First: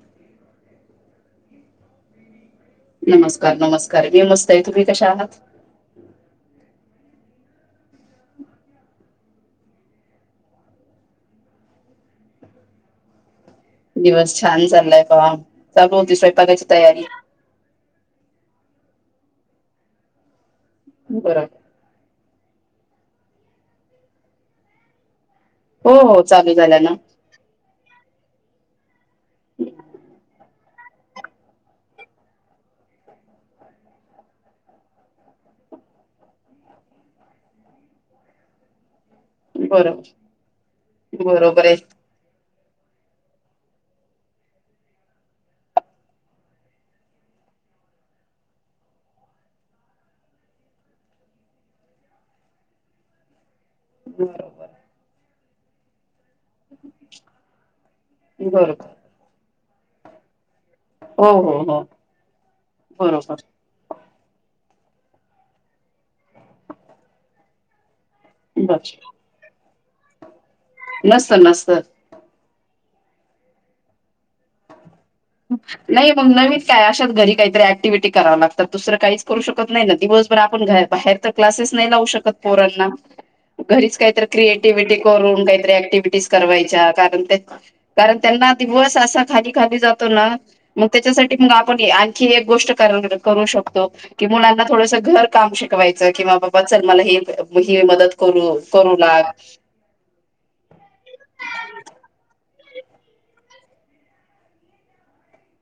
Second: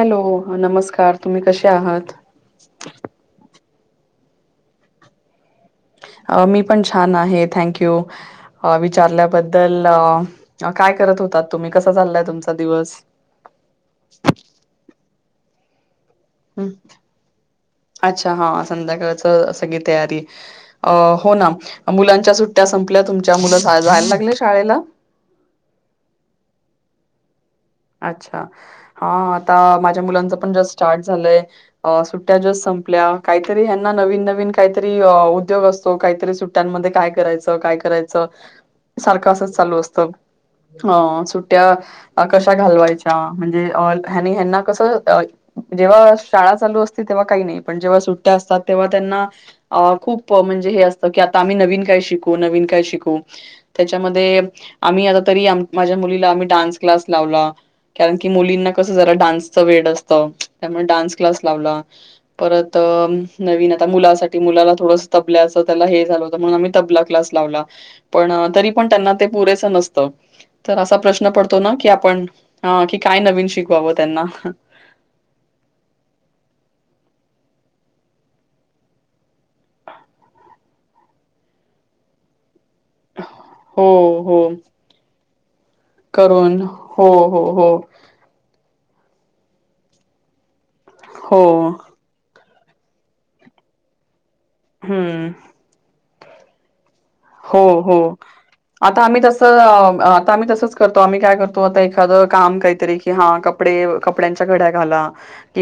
Hello नमस्कार तुम्ही कसे आहात कार बी मस्त आहे तुम्ही कशा आहात मी पण छान आहे थँक यू विचारल्याबद्दल काय करत होतात तुम्ही कसा चाललाय तुमचा दिवस [inaudible] दिवस छान चाललाय बा चालू होती स्वयपाकाची हं तयारी. अच्छा हा संध्याकाच सगी तयारी हो बरं ना मुलांच्या सु त्या संपल्या तुमच्या मुलं जायला लागले शाळेला? हो हो चालू झाल्या ना. अच्छा हा आता माझ्या मुलांच पण जस्ट स्टार्ट झालय सुट्ट्या जस्ट सम्प आप काहीतरी ह्याना नवीन नवीन काहीतरी उद्योग असतो काहीतरी सुट्ट्यांमध्ये काय करायच काय करायच, सारख असच चालू असत, बरोबर अ सुट्ट्या बरोबर आहे कशा घालवायच्या म्हणजे ह्यांनी ह्यांना कस अ जेव्हा शाळा चालू असते तेव्हा काही पण जेव्हा सुट्ट्या असतात तेव्हा त्यांना खूप म्हणजे हे असत की आता आम्ही नवीन काय शिकू काय शिकू? त्याच्यामध्ये बरोबर आम्ही तरी आता माझ्या मुलीला डान् लावला कारण की मुलींना बरोबर कस जरा डान्सच वेड असत. त्यामुळे डान्स हो क्लास हो लावला हो परत अ बरोबर नवीन आ मुलासा मुलाला थोडस तबल्याच त्याला हे झाल होत म्हणून आम्ही तबला क्लास लावला. पण तरी पण त्यांना बर ते पुरेस नसत, तर असा प्रश्न नसतं पडतो ना नसतं की आप हा कि काय नवीन शिकवावं त्यांना. नाही मग नवीन काय, अशात घरी काहीतरी ऍक्टिव्हिटी कराव लागतात दुसर काहीच करू शकत नाही ना दिवस आपण बाहेर क्लासेस नाही लावु शकत. पोरांना हो, घरीच काहीत हो. क्रिएटिव्हटी करून काही क्टिव्हिज करून. करावायच्या हो, कारण हो, त्यांना, हो. कारण त्यांना दिवस असा खाली खाली जातो ना मग त्याच्यासाठी हो. मग आपण आणखी एक शकतो की मुलांना थोडस घर हं. काम शिकयच कि बाबा चल मला हे हो, ही मदत हो. करू करू आता आम्ही लाग तस आता आम्ही तसच करतो आम्ही काय करतो आता एखाद काम काही क हा कपडे कपड्यांच्या घड्या घाला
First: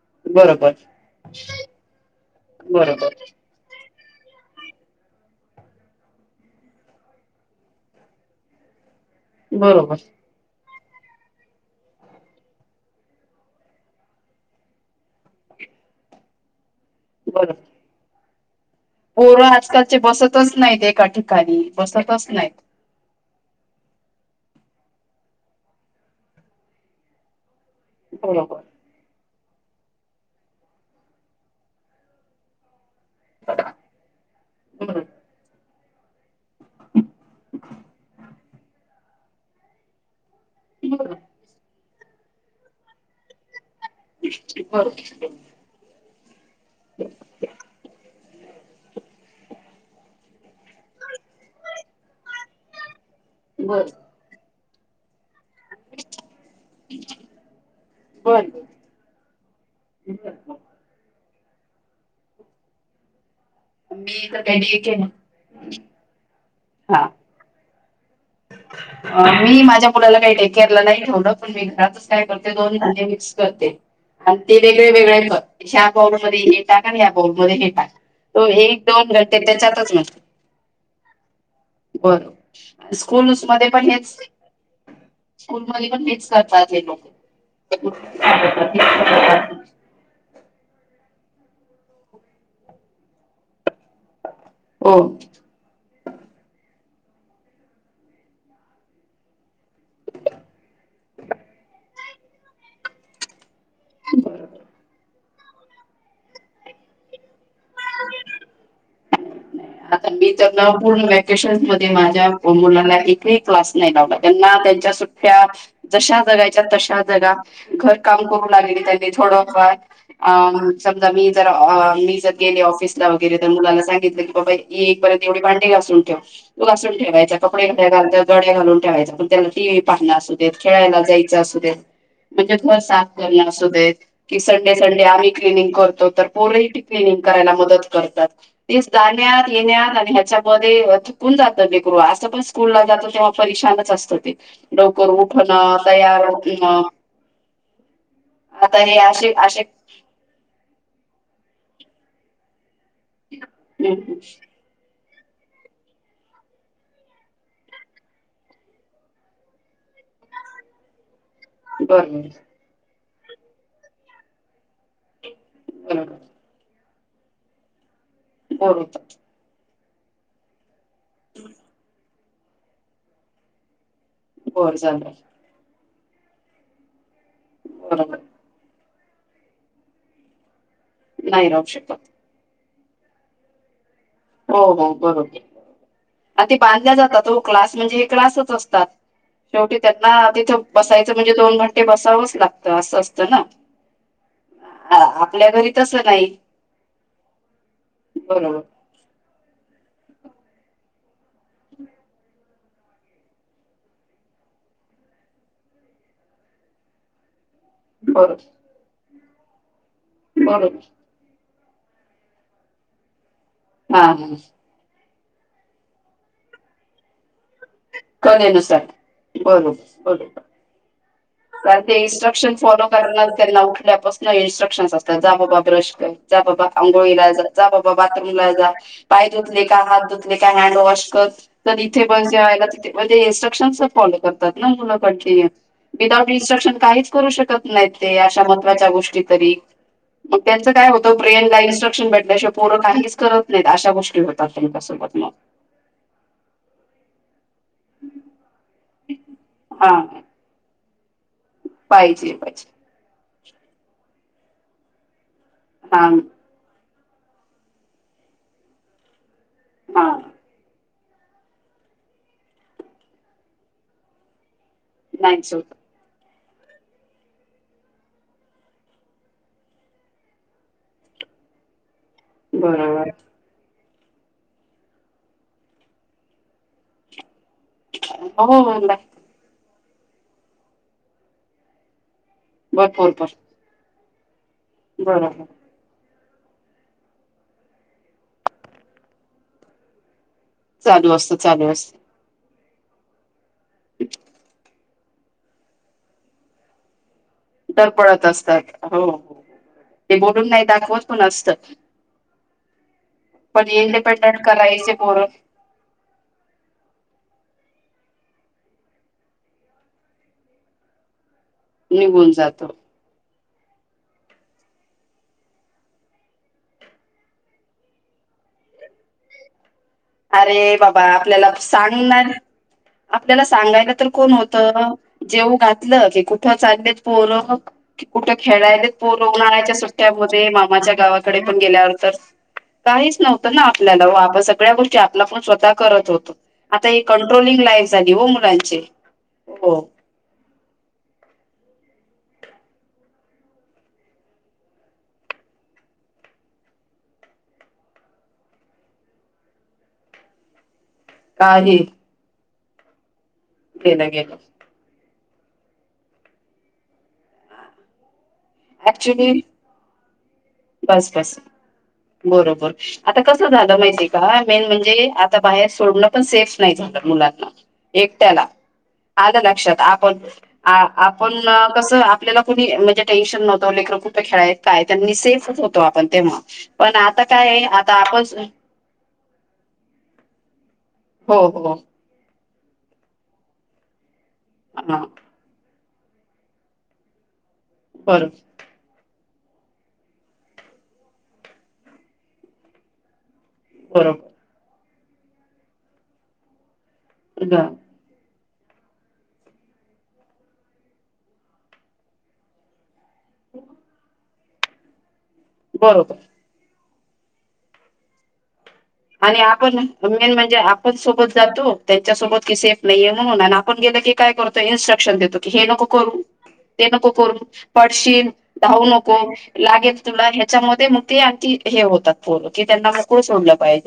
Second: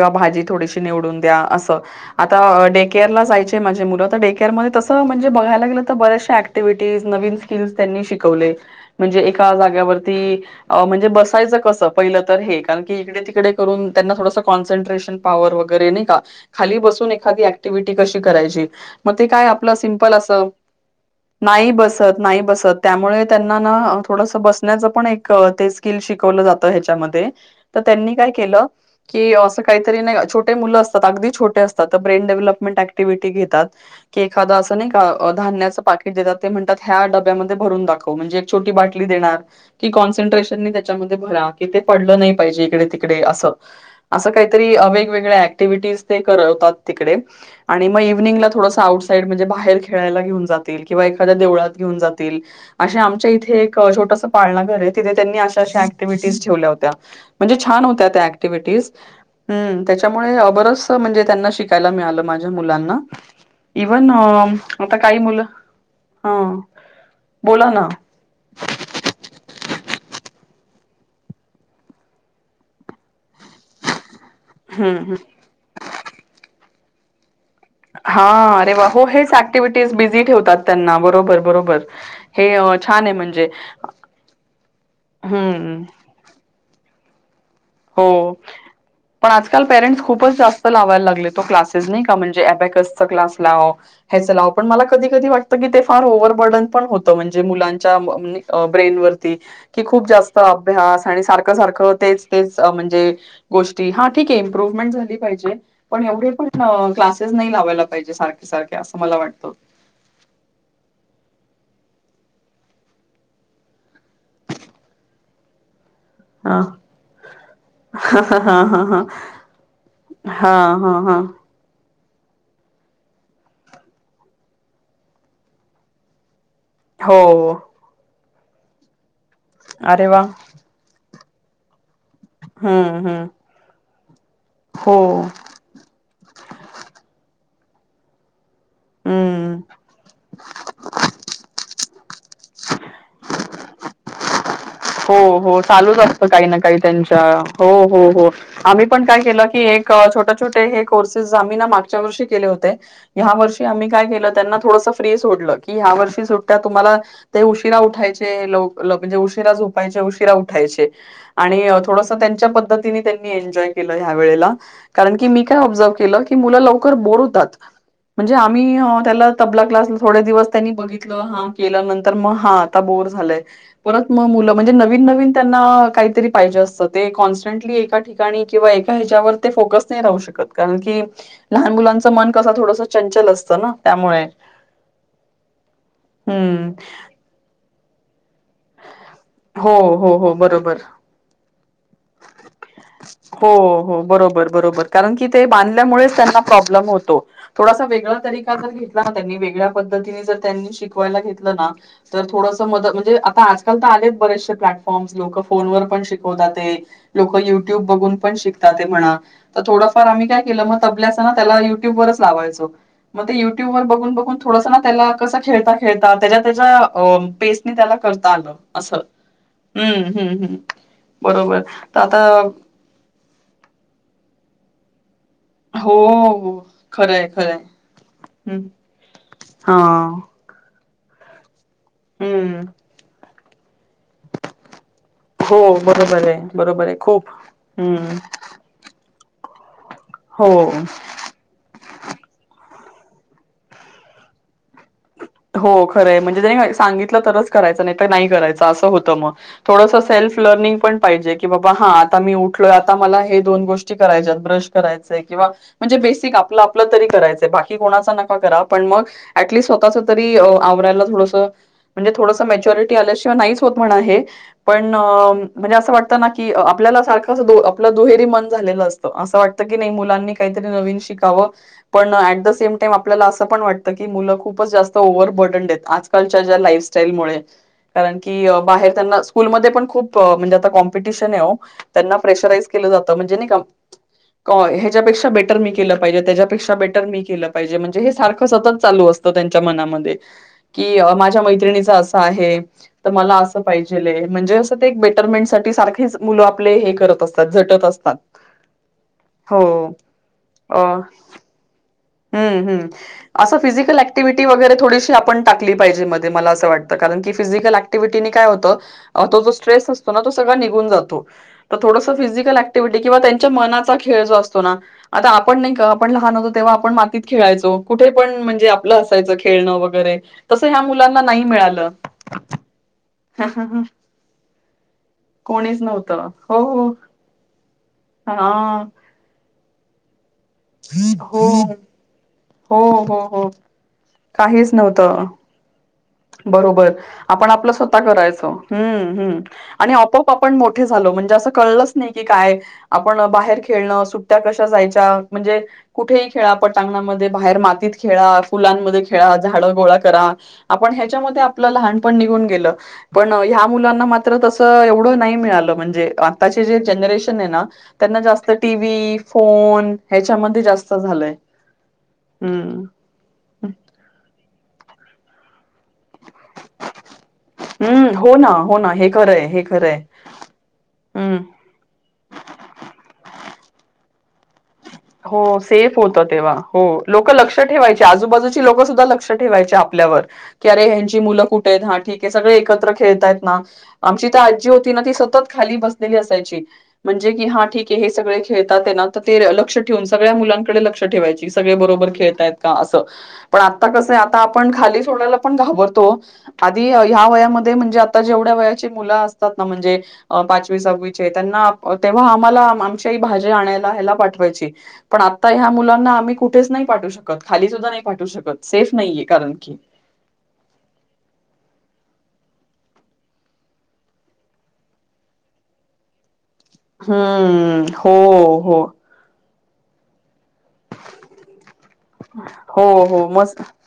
वा भाजी बरोबर थोडीशी निवडून द्या अस, आता डेकेअर बरोबर ला जायचे माझे मुल डेकअर मधे तस म्हणजे बघायला गेल तर बऱ्याचशा ऐक्टिव्हटीज नवीन स्किल्स त्यांनी शिकवले. म्हणजे एका बरोबर जाग्यावरती म्हणजे बसायच कस पहिल तर हे कारण की इकडे तिकडे करून त्यांना थोडंस कॉन्संट्ट्रेशन पावर वगैर वगैरे नाही का खाली बसून एखादी बरोबर ऍक्टिव्हटी कशी करायची? मग ते पोरं काय आपलं आजकालचे सिमपल अस बसतच नाहीत एका ठिकाणी नाही बसत बसतच नाही नाहीत बसत त्यामुळे त्यांना ना थोडस बसण्याचं पण एक ते स्किल शिकवलं जातं ह्याच्यामध्ये तर त्यांनी काय केल, बरोबर की अस काहीतरी, छोटे मुल असतात अगदी छोटे असतात तर ब्रेन डेव्हलपमेंट ते घेतात, की एखाद अस नायी का बरोबर धान्या च अस ते देतात, ते म्हणतात ह्या डाब्ब्या मधे भरून दाखव म्हंजे एक छोटी बाटली देणार की काँसेन्ट्रेशन त्याच्यामध्ये भरा की ते पडल नाही पाहिजे इकडे तिकडे अस. अस काहीतरी बरोबर वेगवेगळ्या ते ऍक्टिव्हटीज करवतात तिकडे आणि मग इव्हनिंग ला थोडस आउटसाईड म्हणजे बाहेर खेळायला घेऊन जातील किंवा एखाद्या देवळात घेऊन जातील अशा आम च्या इथे एक बर छोटस पाळणा घर ये तिथे त्यांनी अशा ऍक्टिव्हिटीज ठेवल्या होत्या म्हणजे छान होत्या त्या बर ऍक्टिव्हिटीज हम्म त्याच्यामुळे अ बरस म्हणजे त्यांना शिकायला मिळाल माझ्या मुलांना इव्हन मी तर काही डे आता केलं. काही मुल हा. हा. बला ना. मी माझ्या मुलाला काही डे केअरला नाही ठेवल, पण मी घरातच काय करते, दोन धान्य मिक्स करते. आणि ते वेगळे हं, हं. वेगळे, ह्या [unintelligible] ये टाका या पाल हा अरे वा हो हेच त्याच्यातच ऍक्टिव्हटीज नसतो बिझी ठेवतात त्यांना बरोबर बरोबर हे छान आहे स्कूलच म्हणजे. मध्ये पण हेच स्कूल हं. मध्ये पण हेच करतात हे लोक हो पण आजकाल पेरेंट्स खूपच च जास्त ते लावायला लागले तो क्लासेस नाही का म्हणजे एबॅकसचा क्लास लाव ह्याच लाव पण मला हो. कधी कधी वाटतं की ते फार ओवरबर्डन पण होत ते म्हणजे मुलांच्या ब्रेन वरती की खूप जास्त अभ्यास सारख सारखं तेच तेच म्हणजे गोष्टी ठीक इव्हमूरमेट झाली पाहिजे पण एवढेपण कलासेस नाही ना लावायला पाहिजे सारखे सारखे असं मला वाटत विशेष म्हणजे माझ मुला एक क्लास नाही लावला त्यांना त्यांच्या सुटया जशा हा जगायच्या तशा जगा घर हा काम करू हा हा लागलीच आहे हा मी थोडंफार अ हा हा हा समजा हा मी जर अ आम्ही गेले ऑफिसला वगैरे तर मुलाला सांगितलं की बाबा येईपर्यंत एवढी भांडी घासून ठेवा तो घासून ठेवायचा हो. कपडे घडया घालून ठेवायचा आवरून ठेवायचा पण त्याला टी व्ही अरे पाहला वा असू देत खेळायला जायच मग असू दे म्हणजे घर हम्म साफ हम्म करण असू देत की संडे हो संडे आम्ही क्लनिंग करतो तर पोर पण क्लिनिंग करायला मदत करतात ते जाण्यात हम्म. येण्यात आणि ह्याच्यामध्ये थकून जातं बी तो असं पण स्कूल ला जातो तेव्हा पररिशानच असतं ते लवकर हो हो उठणं चालूच असत तयार काही ना काही होणं त्यांच्या हो हो हो आता आम्ही हे पण काय असे केलं की असे एक काय छोटे छोट हे कोर्सेस आम्ही त्यांना मागच्या वर्षी केले होते हया वर्षी आम्ही काय हम्म केले त्यांना थोडेसे ते सोडल की ह्या वर्षी सुटया तुम्हाला ते उशिरा उठायचे म्हे उशिरा झोपायचे पहिले उशीरा उठायचे थोडस बरोबर त्यांच्या पद्धतीने मी एन्जॉय केलं ह्या वेळेला कारण की मी काय ऑब्झर्व बरोबर केलं की मुलं लवकर बोअर होतात म्हणजे आम्ही बोर ही होतात त्याला तबला क्लासला थोडे दिवस त्यांनी बघितलं हा केल्यानंतर तर मग हा आता बोअर झालाय परत मग मुलं म्हणजे बोर नवीन झालं नवीन त्यांना काहीतरी पाहिजे असत ते कॉन्सटटली एका बरोबर ठिकाणी किंवा एका ह्याच्यावर ते फोकस नाही राहू शकत कारण की ह नाही राहू लहान शकत मुलांच मन कस थोडस चंचल असतं ना त्यामुळे हो हो बरोबर आणि ते हम्म बांधल्या जातात क्लास म्हणजे हे क्लासच च असतात हो शेवटी त्यांना हो ना हो तिथं बरोबर बसायचं म्हणजे दोन म्हट हो हो बरोबर बरोबर हा कारण की ते आपल्या घरी तसं बांधल्यामुळे नाही त्यांना प्रोब्लम होतो थोडासा वेगळ काय बरोबर तरी हा त्यानी वेगळ्या पद्धतीने जर त्यांनी शिकवायला घेतलं ना तर थोडस मत म म्हणजे आता आजल हल्ली अनेक बरेचसे प्लॅटफॉर्म्स लोक फोनवर पण शिकवतात ते लोक युट्यूब बघून बरोबर पण शिकतात ते म्हणा तर थोडंफार आम्ही काय केलं मग बरोबर तबल्यासह ना त्या युट्यूबरच लावायचो मग ते युट्यू वर हा बघून हा बघून थोडस मग त्याला कस खेळता खेळ त्याच्या त्याच्या अ तेच ती त्याला करता आलं कलेनुसार अस बरोबर बरोबर हम्म्म् बरोबर कारण ते तर आता इन्स्ट्रक्शन फॉलो करणार त्यांना उठल्यापासून इन्स्ट्रक्शन असतात जा बाबा ब्रश हो कर जा हो बाबा खरंय आघोळीला जा खरंय जा बाबा बाथरूमला जा हम्म. पाय धुतले हा. का हात धुतले क हनडवाश बस तर इथे बस हम्म जेवायला तिथे बस म्हणजे इन्स्ट्रक्शन फॉलो करतात ना मुलं करतील हो बरोबर विदाऊट आहे इन्स्ट्रक्शन बरोबर आहे काहीच खूप करूच शकत नाहीत ते हम्म. अशा महत्वाच्या गोष्टी कधी मग त्यांच हो. काय होत प्रेरला इन्स्ट्रक्शन भेटल्याशिवाय काहीच क करत नाहीत अशा गोष्टी होतात तुमच्यासोबत मग हो खरं म्हणजे त्यांनी लय नाही सांगितलं तरच करायच तर नाही करायच अस होत मग थोडस हा सेल्फ लर्निग पाहिजे की की बाबा हा आता पाहिजे मी उठलोय पाहिजे आता मला हे दोन गोष्टी करायच्या ब्रश करायचा आहे किंवा म्हणजे हा बेसिक आपलं आपलं तरी करायचंय बाकी कोणाचा नका करा पण मग ऍटलिस्ट स्वताचे हा आवला म्हणजे थोडस मचरिउटी आल्याशिवा नाही होत पण ण नाहीच होत. म्हणजे असं वाटत ना की की आपल्याला सारखं आपल दुहेरी मन झालेलं असतं असं वाटतं की नाही मुलांनी काहीतरी नवीन शिकावं पण ऍट द सेम टाइम बरोबर आपल्याला असं पण वाटतं की मुलं खूपच जास्त.. ओव्हर बर्डनडेत आजकालच्या ज्या लाईफस्टाईलमुळे.. कारण की हो हो बाहेर नाही. त्यांना स्कूलमध्ये पण खूप म्हणजे आता कॉम्पिटिशन आहे. त्यांना.. प्रेशरा के जात भरपूर भर म्हणजे का.. कय ह्याच्यापेक्षा बरोबर बेटर मी केलं.. त्यापेक्षा बेटर मी के पाजे म्हणजे सारखं सतत चालू असत त्यांच्या मनामध्ये.. की चालू असतं माझ्या चालू मैत्रिणीच असतं असं आहे तर मला असं पाहिजे म्हणजे अस.. बेटरमेंट साठी सारखे मुलं आपले हे करत असतात. झटत असतात धडपडत असतात हो हो ते बोलून नाही अ.. दाखवत पण असतं हम्म हम्म. असं पण फिजिकल इंडिपेंडंट ऍक्टिव्हटी करायचे वगैरेथोडीशी पोरं आप टाक पाहिजे मध्ये मला असं वाटतंण की फिजिकल.. क्टिव्हटी काय होत तो जो स्ट्रेस असतो ना तो सगळं निघून जातो. तरथोडं निघून फिजिकल जातो. क्टिव्हट किंवा.. मचा खेळ जो असतो ना आ आपण नाही आपण लहानतो तेव्हा.. आपण मातीत खेळायचो कुठे पणे आपलं असायचं खळणंर. े तस अरे ह बाबा मुलांना नाही आपल्याला मिळालं. सांगणार आपल्याला सांगायला तर कोण होतं. जेव कोणीच घातलं की नव्हतं. कुठं हो, हो. चाललेत पोरं कुठं हां. खेळायला पो उन्हाळ्याच्या सुट्ट्यामध्ये मामाच्या गावाकडे हो, पण गेल्यावर तर हो, काहीच हो, हो. नव्हतं ना आपल्याला ओ आपण सगळ्या काहीच गोष्टी नव्हतं. आपल्या पण स्वतः करत होतो. आता बरोबर ही आपण कंट्रोलिंग आपलं लाईफ स्वतः झाली हो करायच. मुलांची. हो आणि आपप आपण मोठे झा लो असं म्हणजे नाही की काय आपण बाहेर खेळण सुट्ट्या कशा जायच्या म्हणजे कुठेही खेळा पटांगणा मध्ये बाहेर मातीत खेळा, फुलांमध्ये खेळा, झाडं गोळा करा. आपण ह्याच्यामध्ये आपलं काही लहानपण निघून गेलं पण ह्या मुलांना केलं मात्र गेलं तस एवढं नाही मिळाला म्हणजे आताचे जे जनरेशन आहे ना त्यांना जात टी व ऍक्च्युली फोन ह्याच्यामध्ये जास्त बस झालंय. बस बरोबर हं. आता कस झालं माहिती आहे का मेन म्हणजे आता बाहेर सोडणं पण सेफ नाही झालं मुलांना हं, हो एकट्याला ना, हो ना. हे आलं खरंय, हे लक्षात खरंय. आपण आपण हं. कसं आपल्याला कोुणी म्हणजे टेन्शन नव्हत. दोनलेख रुपये खेळाय काय त्यांनी सेफ हो सेफ होत तेव्हा हो लोक लक्ष आहे आता ठेवायचे आपण आजूबाजूची लोक सुद्धा लक्ष ठेवायचे आपल्यावर की अरे ह्यांची हो मुलं कुठे हो आहेत हा ठीक आहे सगळे एकत्र खेळतायत ना, आमची आजी होती ना हा ती सतत खाली बसलेली असायची म्हणजे कि हा ठीक आहे हे बरोबर सगळे खेळतात आहे ना ते लक्ष ठेवून सगळ्या मुलांकडे लक्ष ठेवायची सगळे बरोबर खेळतायत का असं. पण आता कसं आता बरोबर आपण खाली सोडायला पण घाबरतो आधी ह्या वयामध्ये हं, म्हणजे आता जेवढ ढ्या वयाची मुलं असतात ना म्हणजे पाचवी साहवीचे त्यांना तेव्हा आम्हा काही भाज्या आणायला हेला पाठवायचे आता या मुलांना बरोबर आम्ही कु पाठू शकत, खाली सुद्धा नाही पाठू शकत नाहीये आणि कारण की आपण मेन म्हणजे आपण सोबत जातो त्यासोबत की सेफ नाहीये म्हणून आपण गेलं की काय करतो इन्स्ट्रक्शन देतो की हे नको करू ते नको करू, हम्म हो पडशील, हो धावू नको. लागेल तुला ह्याच्यामध्ये मग ते आणखी हे होतात फोल की हो त्यांना मोकळ हो सोडलं मस्त पाहिजे.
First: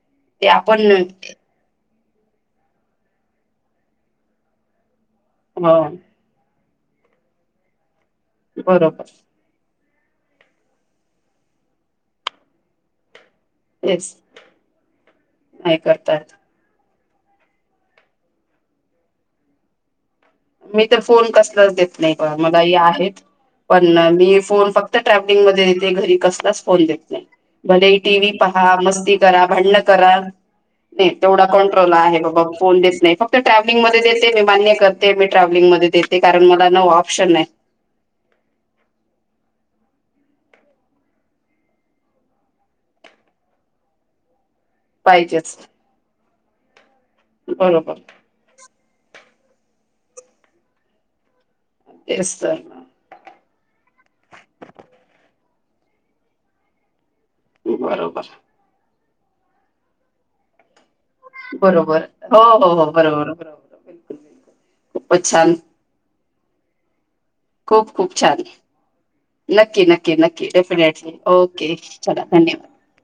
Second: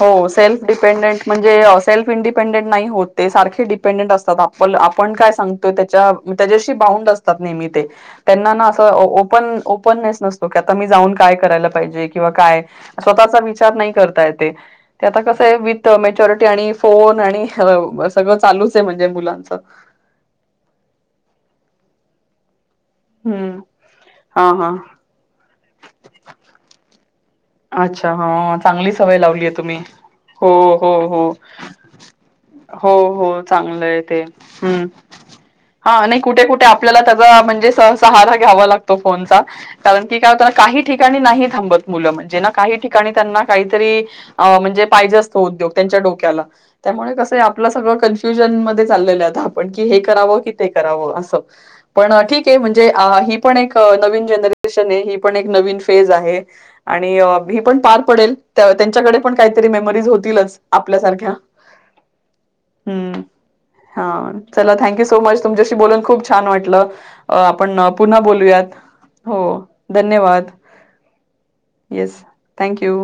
हो ते सेल्फ आपण डिपेंडेंट म्हणजे सेल्फ इंडिपेंडेंट नाही होत ते सारखे डिपेंडंट असतात, आपण आपण काय सांगतोय हो त्याच्या त्या बावुन्ड असतात नेहमी ते त्यांना ना अस ते बरोबर ओपन आ ओप ओपनेस नसतो, आता जाऊन काय करायला पाहिजे, किंवा काय स्वतः विचार नाही तेच करता येत आहे, ते आता कस आहे नाही विथ करतायत. मॅच्युरिटी आणि फोन आणि सगळं चालूच आहे म्हणजे मुलांच. मी तर फोन कसलाच देत नाही ब मग. ई आहेत हम्म पण मी हा फोन हा फक्त ट्रॅव्हलिंग मध्ये देते, घरी कसलाच फोन देत नाही. भले अच्छा टी व्ही हा पहा, चांगली मस्ती सवय करा, लावलीय तुम्ही. भांडण करा, हो हो नाही हो तेवढा कंट्रोल आहे बाबा फोन हो देत नाही फक्त हो ट्रॅव्हलिंग मध्ये चांगलंय ते देते मी मान्य हम्म करते, मी ट्रॅव्हलिंग मध्ये हा आणि देते कुठे कारण कुठे मला न आपल्याला ऑप्शन त्याचा नाही. म्हणजे सहारा घ्यावा लागतो फोनचा कारण की काय होताना काही ठिकाणी नाही थांबत मुलं म्हणजे ना काही ठिकाणी त्यांना काहीतरी म्हणजे पाहिजे असतो पाहिजेच उद्योग त्यांच्या डोक्याला त्यामुळे कसं आपलं सगळं बरोबर कन्फ्युजन चाललेलो आहेत आपण, की हे करावं की ते करावं असं, पण तेच तर ठीकये म्हणजे ही पण एक नवीन जनरेशन आहे, ही पण एक नवीन फेज आहे, आणि मी पण पार बरोबर पडेल त्यांच्याकडे पण काहीतरी मेमरीज होतीलच. आपल्यासारख्या बरोबर हो हो हो हम्म बरोबर बरोबर हा बिलकुल बिलकुल चला थँक्यू सो खूपच मच छान तुमच्याशी बोलून खूप छान वाटलं. अ आपण खूप खूप पुन्हा छान बोलूयात, हो नक्की नक्की नक्की धन्यवाद डेफिनेटली ओके येस चला धन्यवाद. Thank you